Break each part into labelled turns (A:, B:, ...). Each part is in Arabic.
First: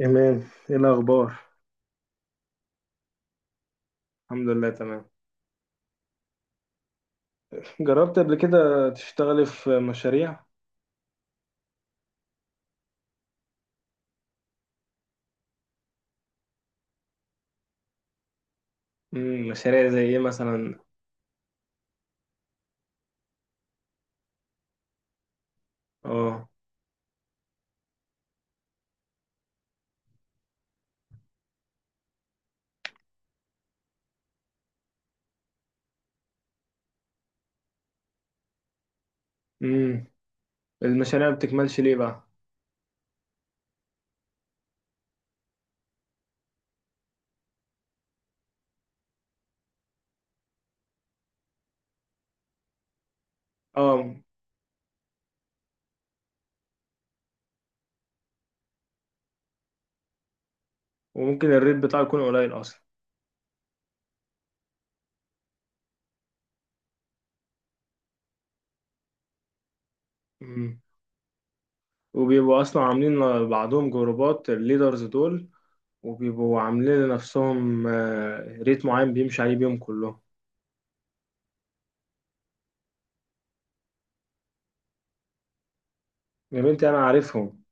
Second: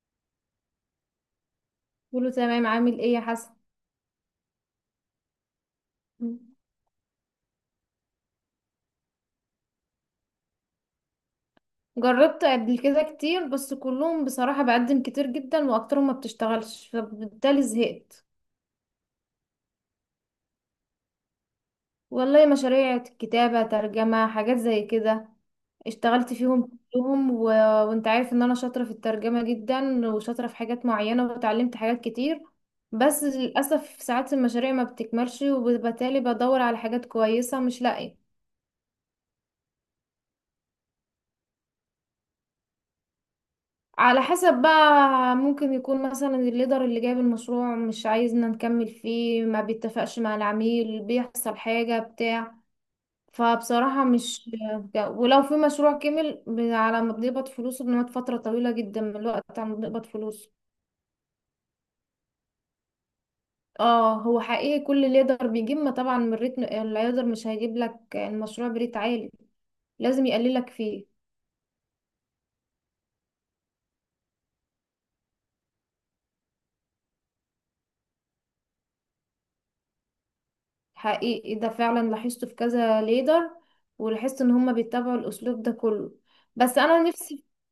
A: إيمان، إيه الأخبار؟
B: كله تمام. عامل ايه يا حسن؟
A: الحمد لله تمام. جربت قبل كده تشتغلي في مشاريع؟
B: جربت قبل كده كتير، بس كلهم بصراحة بقدم كتير جدا واكترهم ما بتشتغلش، فبالتالي زهقت.
A: مم. مشاريع زي إيه مثلا؟
B: والله مشاريع كتابة، ترجمة، حاجات زي كده. اشتغلت
A: آه.
B: فيهم كلهم وانت عارف ان انا شاطرة في الترجمة جدا، وشاطرة في حاجات معينة وتعلمت حاجات كتير. بس للأسف ساعات المشاريع ما بتكملش، وبالتالي بدور على حاجات كويسة مش لاقية.
A: مم. المشاريع ما بتكملش ليه بقى؟
B: على حسب بقى. ممكن يكون مثلا الليدر اللي جايب المشروع مش عايزنا نكمل فيه، ما بيتفقش مع العميل، بيحصل حاجة بتاع، فبصراحة
A: آه.
B: مش. ولو في مشروع كمل على ما بنقبض فلوسه بنقعد فترة طويلة جدا من الوقت على ما بنقبض فلوسه.
A: وممكن الريت بتاعه يكون قليل أصلا.
B: اه، هو حقيقي كل ليدر بيجيب، ما طبعا من الريتم الليدر مش هيجيب لك المشروع بريت عالي، لازم يقللك
A: مم.
B: فيه.
A: وبيبقوا أصلا عاملين بعضهم جروبات الليدرز دول، وبيبقوا عاملين لنفسهم ريت معين بيمشي عليه بيهم كلهم.
B: حقيقي ده فعلا لاحظته في كذا ليدر، ولاحظت ان هما بيتبعوا الاسلوب ده كله.
A: يا
B: بس
A: بنتي أنا
B: انا نفسي.
A: عارفهم.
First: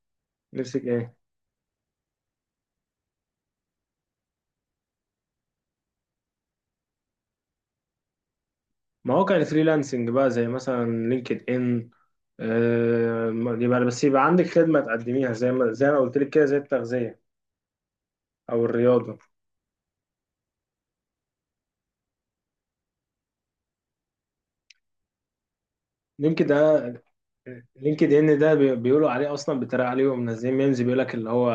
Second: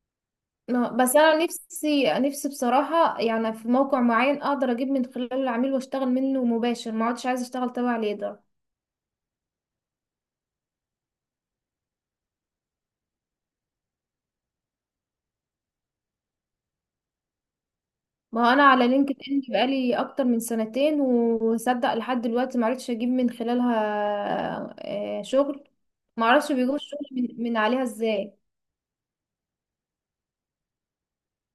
A: نفسك إيه؟
B: بس انا نفسي بصراحة يعني في موقع معين اقدر اجيب من خلاله العميل واشتغل منه مباشر، ما عادش عايزة اشتغل تبع ليدر.
A: ما هو كان فريلانسنج بقى زي مثلا لينكد ان. يبقى بس يبقى عندك خدمة تقدميها زي ما قلت لك كده، زي التغذية
B: ما هو انا
A: أو
B: على لينكد
A: الرياضة.
B: ان بقالي اكتر من سنتين، وصدق لحد دلوقتي ما عرفتش اجيب من خلالها شغل. ما
A: لينكد
B: اعرفش بيجيبوا الشغل
A: ده
B: من عليها
A: لينكد إن
B: ازاي.
A: ده بيقولوا عليه أصلا، بيتريق عليه ومنزلين ميمز بيقول لك اللي هو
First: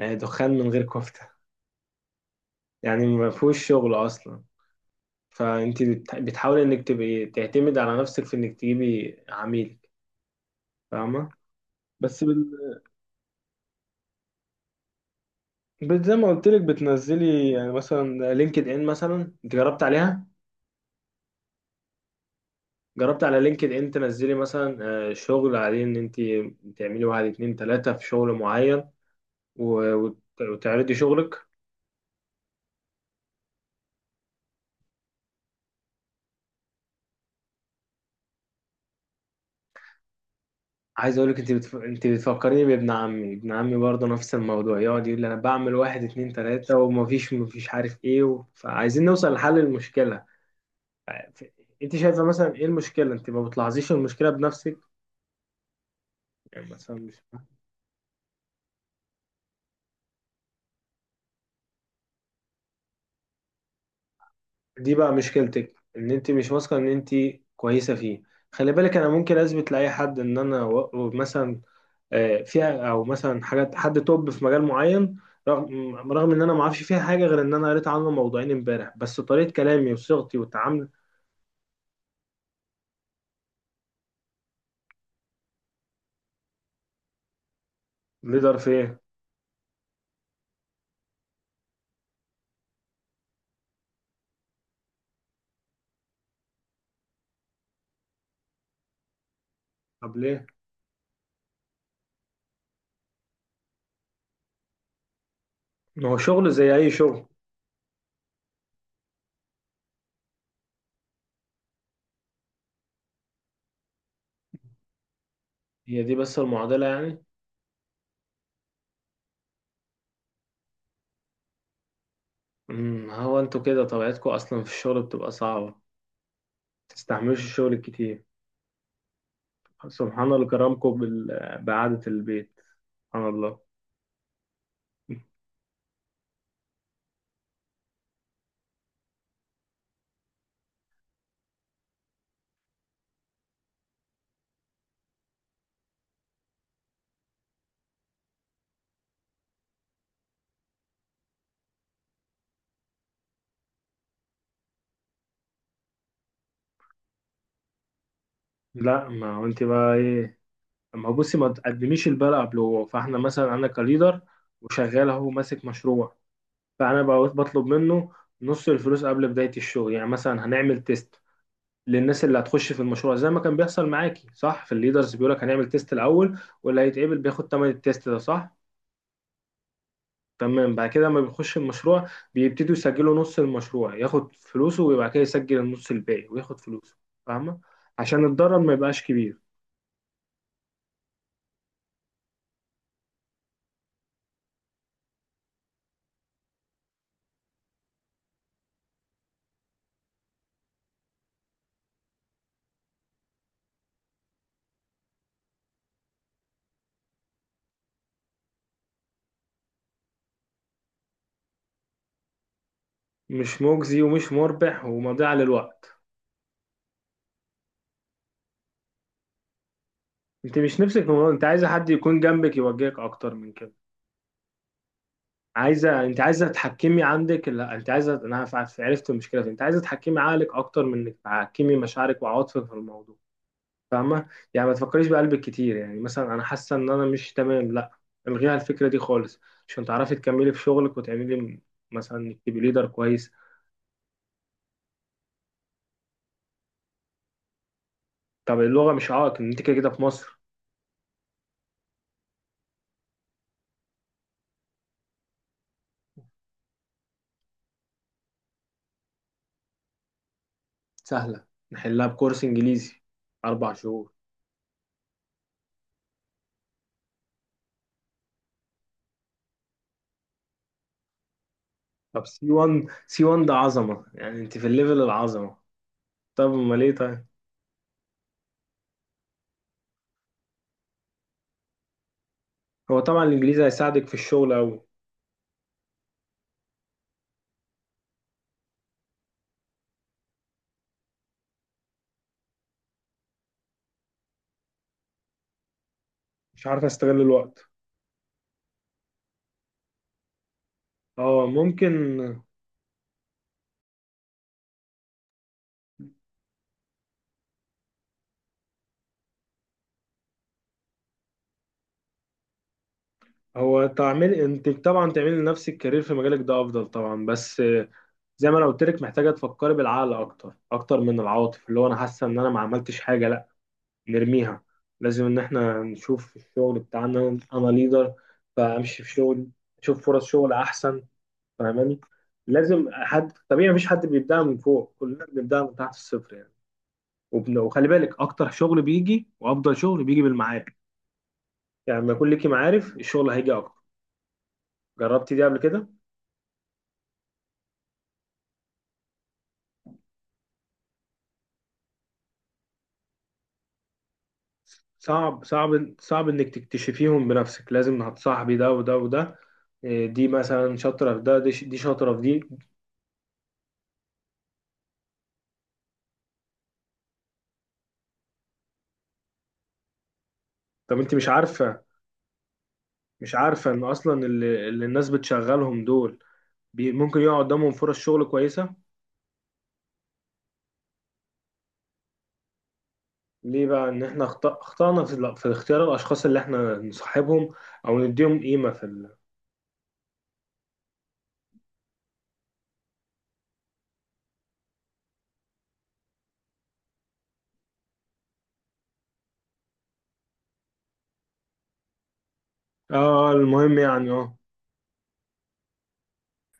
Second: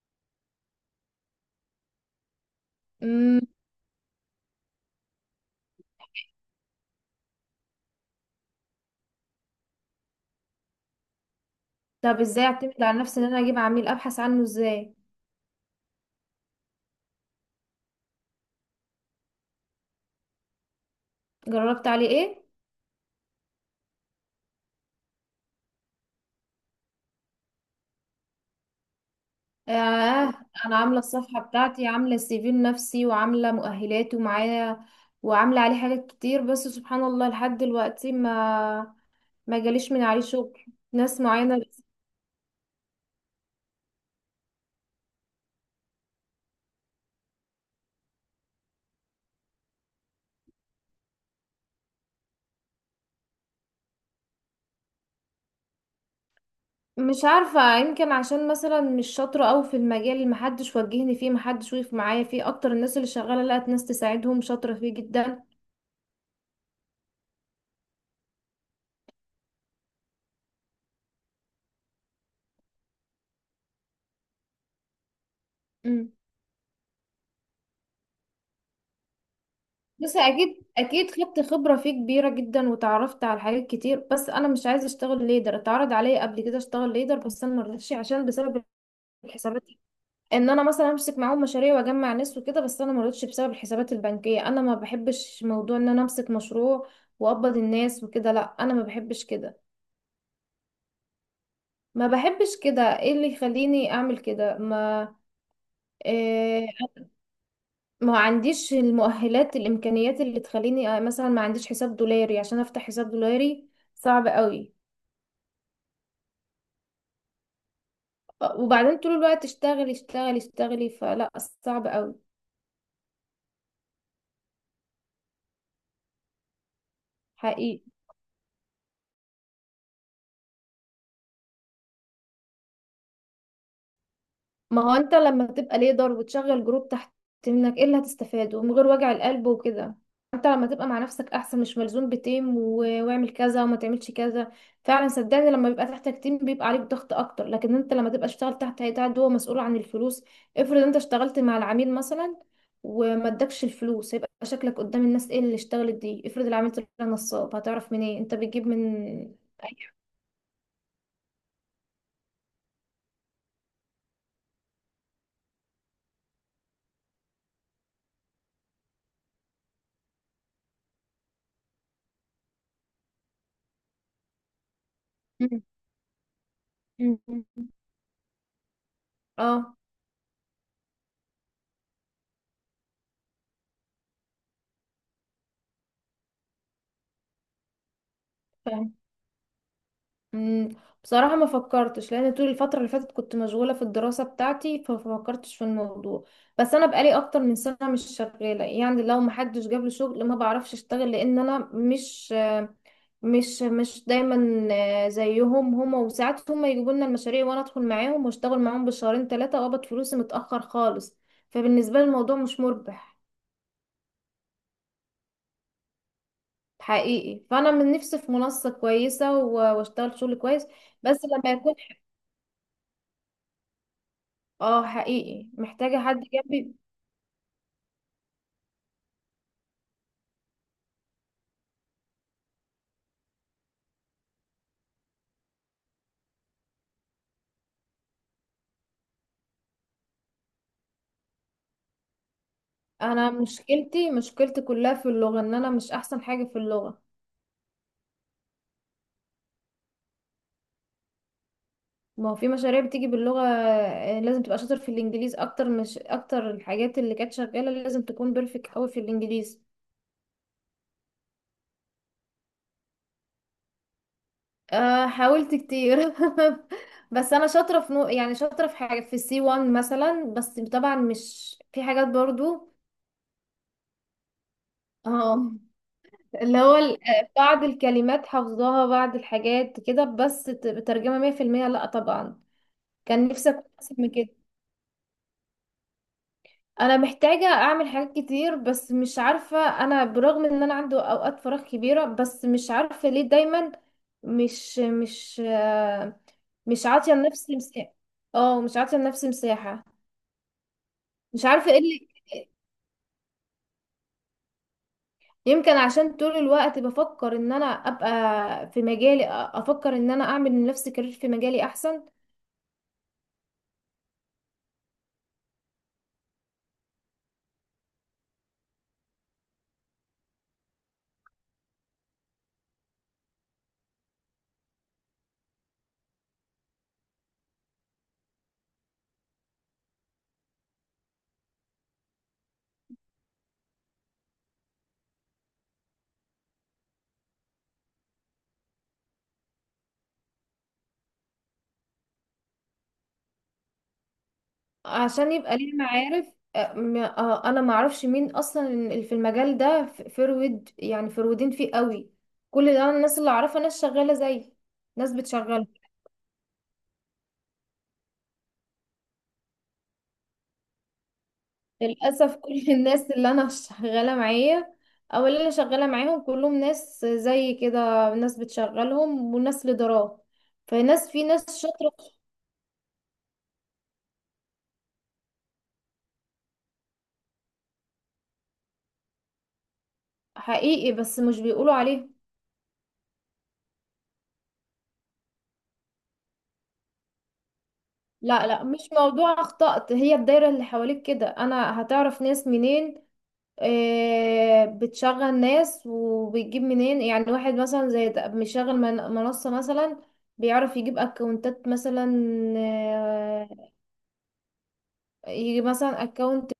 A: دخان من غير كفتة. يعني ما
B: مم،
A: فيهوش شغل أصلا. فأنت بتحاولي إنك تبقي تعتمد على نفسك في إنك تجيبي عميلك. فاهمة؟
B: طب
A: بس
B: ازاي اعتمد على نفسي ان انا اجيب عميل؟ ابحث عنه ازاي؟
A: زي ما قلت لك بتنزلي يعني مثلا لينكد إن مثلا. أنت جربت عليها؟
B: جربت عليه ايه.
A: جربت على لينكد ان تنزلي مثلا شغل عليه، ان انت تعملي واحد اتنين تلاتة في شغل معين،
B: آه. أنا
A: وتعرضي
B: عاملة الصفحة
A: شغلك.
B: بتاعتي، عاملة السي في النفسي، وعاملة مؤهلات ومعايا، وعاملة عليه حاجات كتير. بس سبحان الله لحد دلوقتي ما جاليش من عليه شغل.
A: عايز
B: ناس
A: اقول لك انت
B: معينة.
A: انت بتفكريني بابن عمي. ابن عمي برضه نفس الموضوع، يقعد يقول لي انا بعمل واحد اتنين تلاتة ومفيش عارف ايه فعايزين نوصل لحل المشكلة. ف- انت شايفة مثلا ايه المشكلة؟ انت ما بتلاحظيش المشكلة بنفسك؟ يعني مثلا مش.
B: مش عارفة، يمكن عشان مثلا مش شاطرة أوي في المجال، اللي محدش وجهني فيه، محدش وقف معايا فيه. أكتر الناس اللي شغالة لقت ناس تساعدهم شاطرة فيه
A: دي بقى
B: جدا.
A: مشكلتك، ان انت مش واثقة ان انت كويسة فيه. خلي بالك، انا ممكن اثبت لاي حد ان انا مثلا فيها، او مثلا حاجات حد توب في مجال معين. رغم
B: امم.
A: رغم ان انا ما اعرفش فيها حاجه، غير ان انا قريت عنه موضوعين امبارح، بس طريقه كلامي
B: بس
A: وصيغتي
B: أكيد
A: والتعامل.
B: أكيد خدت خبرة فيه كبيرة جدا، وتعرفت على حاجات كتير. بس أنا مش عايزة أشتغل ليدر. اتعرض عليا قبل كده أشتغل ليدر بس أنا مرضتش، عشان
A: ليدر
B: بسبب
A: في ايه؟
B: الحسابات. ان انا مثلا امسك معاهم مشاريع واجمع ناس وكده، بس انا ما رضيتش بسبب الحسابات البنكيه. انا ما بحبش موضوع ان انا امسك مشروع واقبض الناس وكده، لا انا ما بحبش كده.
A: طب ليه؟
B: ما بحبش كده. ايه اللي يخليني اعمل كده؟ ما.
A: ما هو شغل
B: إيه؟
A: زي اي شغل.
B: ما عنديش المؤهلات، الامكانيات اللي تخليني. مثلا ما عنديش حساب دولاري عشان افتح حساب دولاري. صعب قوي.
A: هي دي بس المعضله يعني.
B: وبعدين طول الوقت اشتغلي اشتغلي اشتغلي، فلا. صعب قوي.
A: هو انتوا كده طبيعتكم اصلا في الشغل بتبقى صعبه، تستحملوش الشغل
B: حقيقي.
A: الكتير. سبحان الله كرمكم بقعده البيت. سبحان الله.
B: ما هو انت لما تبقى ليدر وتشغل جروب تحت منك، ايه اللي هتستفاده من غير وجع القلب وكده؟ انت لما تبقى مع نفسك احسن، مش ملزوم بتيم واعمل كذا وما تعملش كذا. فعلا صدقني لما بيبقى تحتك تيم بيبقى عليك ضغط اكتر، لكن انت لما تبقى اشتغل تحت هيئة عد هو مسؤول عن الفلوس. افرض انت اشتغلت مع العميل مثلا وما ادكش الفلوس، هيبقى شكلك قدام الناس ايه؟ اللي اشتغلت دي، افرض العميل طلع نصاب، هتعرف منين انت بتجيب من.
A: لا، ما هو انت بقى
B: أي-
A: ايه؟ ما هو بصي، ما تقدميش البلاء قبل. هو فاحنا مثلا انا كليدر وشغال اهو ماسك مشروع. فانا بقى بطلب منه نص الفلوس قبل بداية الشغل. يعني مثلا هنعمل تيست للناس اللي هتخش في المشروع، زي ما كان بيحصل معاكي، صح؟ في الليدرز بيقولك
B: مم.
A: هنعمل تيست الاول، واللي هيتقبل
B: مم.
A: بياخد تمن التيست ده، صح؟
B: اه.
A: تمام. بعد كده لما بيخش المشروع، بيبتدوا يسجلوا نص المشروع، ياخد فلوسه، وبعد كده يسجل النص الباقي وياخد فلوسه. فاهمة؟ عشان الضرر ما يبقاش كبير.
B: مم، بصراحة ما فكرتش، لأن طول الفترة اللي فاتت كنت مشغولة في الدراسة بتاعتي، فما فكرتش في الموضوع. بس أنا بقالي أكتر من سنة مش شغالة، يعني لو ما حدش جاب لي شغل ما بعرفش أشتغل، لأن أنا مش دايما زيهم هما. وساعات هما يجيبوا لنا المشاريع وأنا أدخل معاهم وأشتغل معاهم بالشهرين ثلاثة، وأقبض فلوسي متأخر خالص. فبالنسبة لي الموضوع مش مربح.
A: مش مجزي ومش مربح ومضيعة للوقت.
B: حقيقي. فأنا من نفسي في منصة كويسة وأشتغل شغل
A: انت
B: كويس.
A: مش نفسك في
B: بس
A: الموضوع. انت
B: لما
A: عايزة
B: يكون.
A: حد يكون جنبك يوجهك اكتر من كده.
B: اه حقيقي محتاجة
A: عايزه.
B: حد
A: انت عايزه
B: جنبي.
A: تحكمي عندك. لا، انت عايزه. انا عرفت المشكله فين. انت عايزه تحكمي عقلك اكتر من انك تحكمي مشاعرك وعواطفك في الموضوع. فاهمه؟ يعني ما تفكريش بقلبك كتير، يعني مثلا انا حاسه ان انا مش تمام، لا. الغيها الفكره دي خالص، عشان تعرفي تكملي في شغلك وتعملي مثلا انك تبقي ليدر
B: انا
A: كويس.
B: مشكلتي كلها في اللغة، ان انا مش احسن حاجة في اللغة.
A: طب اللغه مش عائق، ان انت كده كده في مصر.
B: ما هو في مشاريع بتيجي باللغة، لازم تبقى شاطر في الانجليز اكتر. مش اكتر الحاجات اللي كانت شغالة لازم تكون بيرفكت قوي في الانجليز.
A: سهله، نحلها بكورس انجليزي اربع شهور.
B: أه حاولت كتير بس انا شاطرة في نوع، يعني شاطرة في حاجة في السي 1 مثلا، بس طبعا مش في حاجات
A: طب سي
B: برضو.
A: 1، سي 1 ده عظمه. يعني انت في الليفل
B: اه،
A: العظمه. طب
B: اللي هو
A: امال ايه، طيب؟
B: بعض الكلمات حافظاها، بعض الحاجات كده، بس ترجمة مية في المية لأ طبعا.
A: هو طبعا
B: كان نفسي اكون
A: الانجليزي
B: احسن
A: هيساعدك
B: من
A: في
B: كده.
A: الشغل أوي.
B: انا محتاجه اعمل حاجات كتير بس مش عارفه. انا برغم ان انا عندي اوقات فراغ كبيره بس مش عارفه ليه دايما مش مش آه،
A: مش عارف
B: مش عاطيه
A: استغل
B: لنفسي
A: الوقت.
B: مساحه. اه مش عاطيه لنفسي مساحه.
A: اه،
B: مش عارفه ايه اللي.
A: ممكن.
B: يمكن عشان طول الوقت بفكر ان انا ابقى في مجالي، افكر ان انا اعمل لنفسي كارير في مجالي احسن.
A: هو تعمل، انت طبعا تعملي لنفسك كارير في مجالك، ده افضل طبعا. بس زي ما انا قلت لك، محتاجه تفكري بالعقل اكتر، اكتر من العاطف اللي هو انا حاسه ان انا ما عملتش حاجه، لا. نرميها. لازم ان احنا نشوف في الشغل بتاعنا. انا ليدر، فامشي في شغل، اشوف فرص شغل احسن. فاهماني؟ لازم. حد طبيعي، مفيش حد بيبدأ من فوق، كلنا بنبدأ من تحت الصفر يعني. وخلي بالك، اكتر شغل بيجي وافضل شغل بيجي بالمعارف. يعني لما يكون ليكي معارف، الشغل هيجي اكتر.
B: عشان
A: جربتي دي
B: يبقى
A: قبل
B: ليه
A: كده؟
B: معارف. انا ما اعرفش مين اصلا اللي في المجال ده. فرود يعني، فرودين فيه قوي. كل ده، أنا الناس اللي اعرفها ناس شغاله زي ناس بتشغله.
A: صعب انك تكتشفيهم بنفسك. لازم هتصاحبي ده وده وده. إيه، دي مثلا شاطره في ده، دي شاطره في
B: للاسف
A: دي.
B: كل الناس اللي انا شغاله معايا او اللي انا شغاله معاهم كلهم ناس زي كده. ناس بتشغلهم وناس ليدرات.
A: طب
B: فناس
A: انت
B: في
A: مش
B: ناس
A: عارفه؟
B: شاطره
A: مش عارفه ان اصلا اللي الناس بتشغلهم دول، ممكن يقع قدامهم فرص شغل كويسه.
B: حقيقي، بس مش بيقولوا عليهم.
A: ليه بقى؟ ان احنا اخطأنا في اختيار الاشخاص اللي احنا نصاحبهم، او نديهم
B: لا لا،
A: قيمه في
B: مش موضوع اخطأت. هي الدايره اللي حواليك كده، انا هتعرف ناس منين؟ بتشغل ناس وبتجيب منين، يعني واحد مثلا زي ده مشغل منصة مثلا، بيعرف يجيب اكونتات مثلا.
A: اه،
B: آه،
A: المهم يعني. اه،
B: يجيب مثلا اكونت.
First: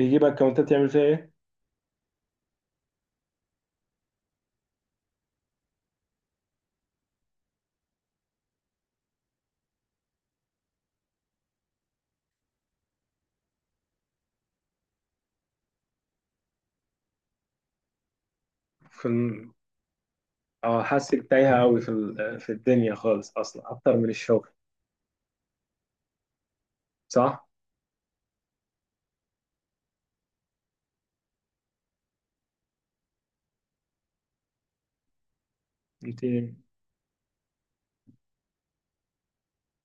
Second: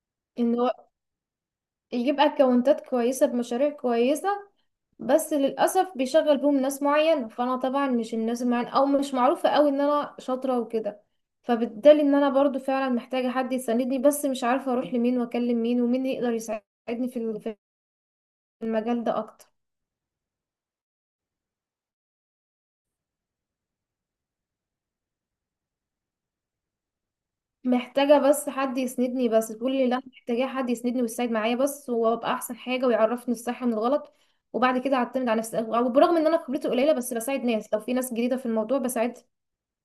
A: يجيب
B: ان
A: اكونتات
B: هو
A: يعمل فيها ايه؟
B: يجيب اكونتات كويسة بمشاريع كويسة، بس للأسف بيشغل بيهم ناس معين. فأنا طبعا مش الناس المعين، أو مش معروفة أوي إن أنا شاطرة وكده. فبالتالي إن أنا برضو فعلا محتاجة حد يساندني، بس مش عارفة أروح لمين وأكلم مين ومين يقدر يساعدني في في المجال
A: في.
B: ده أكتر.
A: اه، حاسك تايهة أوي في في الدنيا خالص، أصلا أكتر من الشغل. صح؟
B: محتاجة بس حد يسندني، بس تقول لي لا محتاجة حد يسندني ويساعد معايا، بس وابقى احسن حاجة ويعرفني الصح من الغلط. وبعد كده اعتمد على نفسي. وبرغم
A: أنت.
B: ان انا خبرتي قليلة بس بساعد ناس، لو في ناس جديدة في الموضوع بساعدها.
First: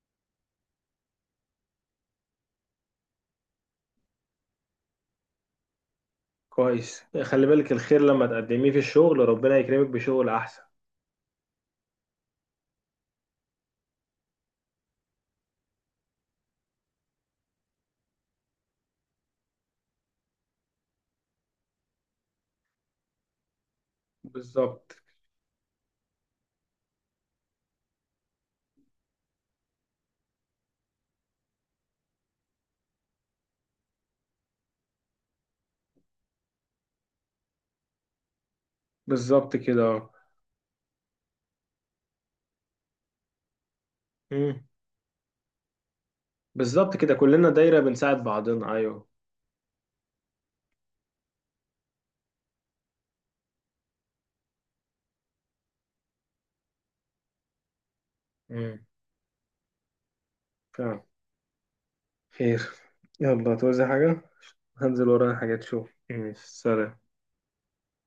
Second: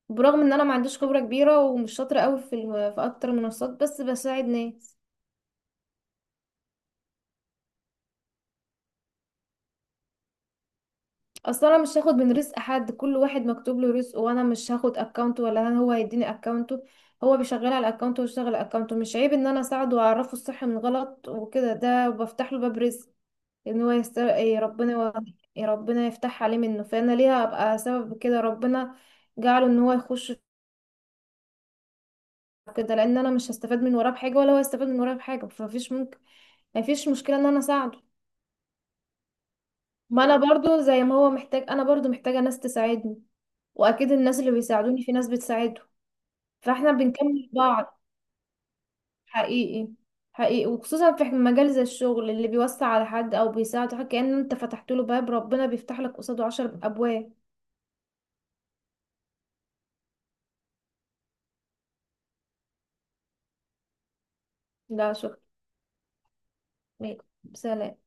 B: برغم ان انا ما عنديش خبرة كبيرة ومش شاطرة قوي في في اكتر منصات، بس بساعد ناس.
A: كويس، خلي بالك، الخير لما تقدميه في الشغل ربنا يكرمك بشغل أحسن.
B: اصل انا مش هاخد من رزق حد. كل واحد مكتوب له رزقه، وانا مش هاخد اكونت ولا هو هيديني اكونته. هو بيشغل على اكونته ويشتغل على اكونته، مش عيب ان انا اساعده واعرفه الصح من الغلط وكده، ده بفتح له باب رزق. ان هو يستر. إيه ربنا
A: بالظبط.
B: إيه ربنا يفتح عليه منه. فانا ليه ابقى سبب كده؟ ربنا جعله ان هو يخش في كده، لان انا مش هستفاد من وراه بحاجه ولا هو هيستفاد من وراه بحاجه. فمفيش ممكن. مفيش مشكله ان انا اساعده.
A: بالظبط كده، اه.
B: ما انا برضو زي ما هو محتاج، انا برضو محتاجه ناس تساعدني. واكيد الناس اللي
A: مم.
B: بيساعدوني في ناس بتساعده. فاحنا
A: بالظبط كده، كلنا
B: بنكمل
A: دايرة
B: بعض.
A: بنساعد بعضنا، أيوه.
B: حقيقي. حقيقي وخصوصا في مجال زي الشغل، اللي بيوسع على حد او بيساعده حاجة كأن انت فتحت له باب، ربنا بيفتح لك قصاده 10 ابواب.
A: مم. فعلا. خير. يلا توزع حاجة. هنزل
B: لا
A: ورايا
B: شكرا.
A: حاجات، شوف. ماشي، سلام.
B: سلام.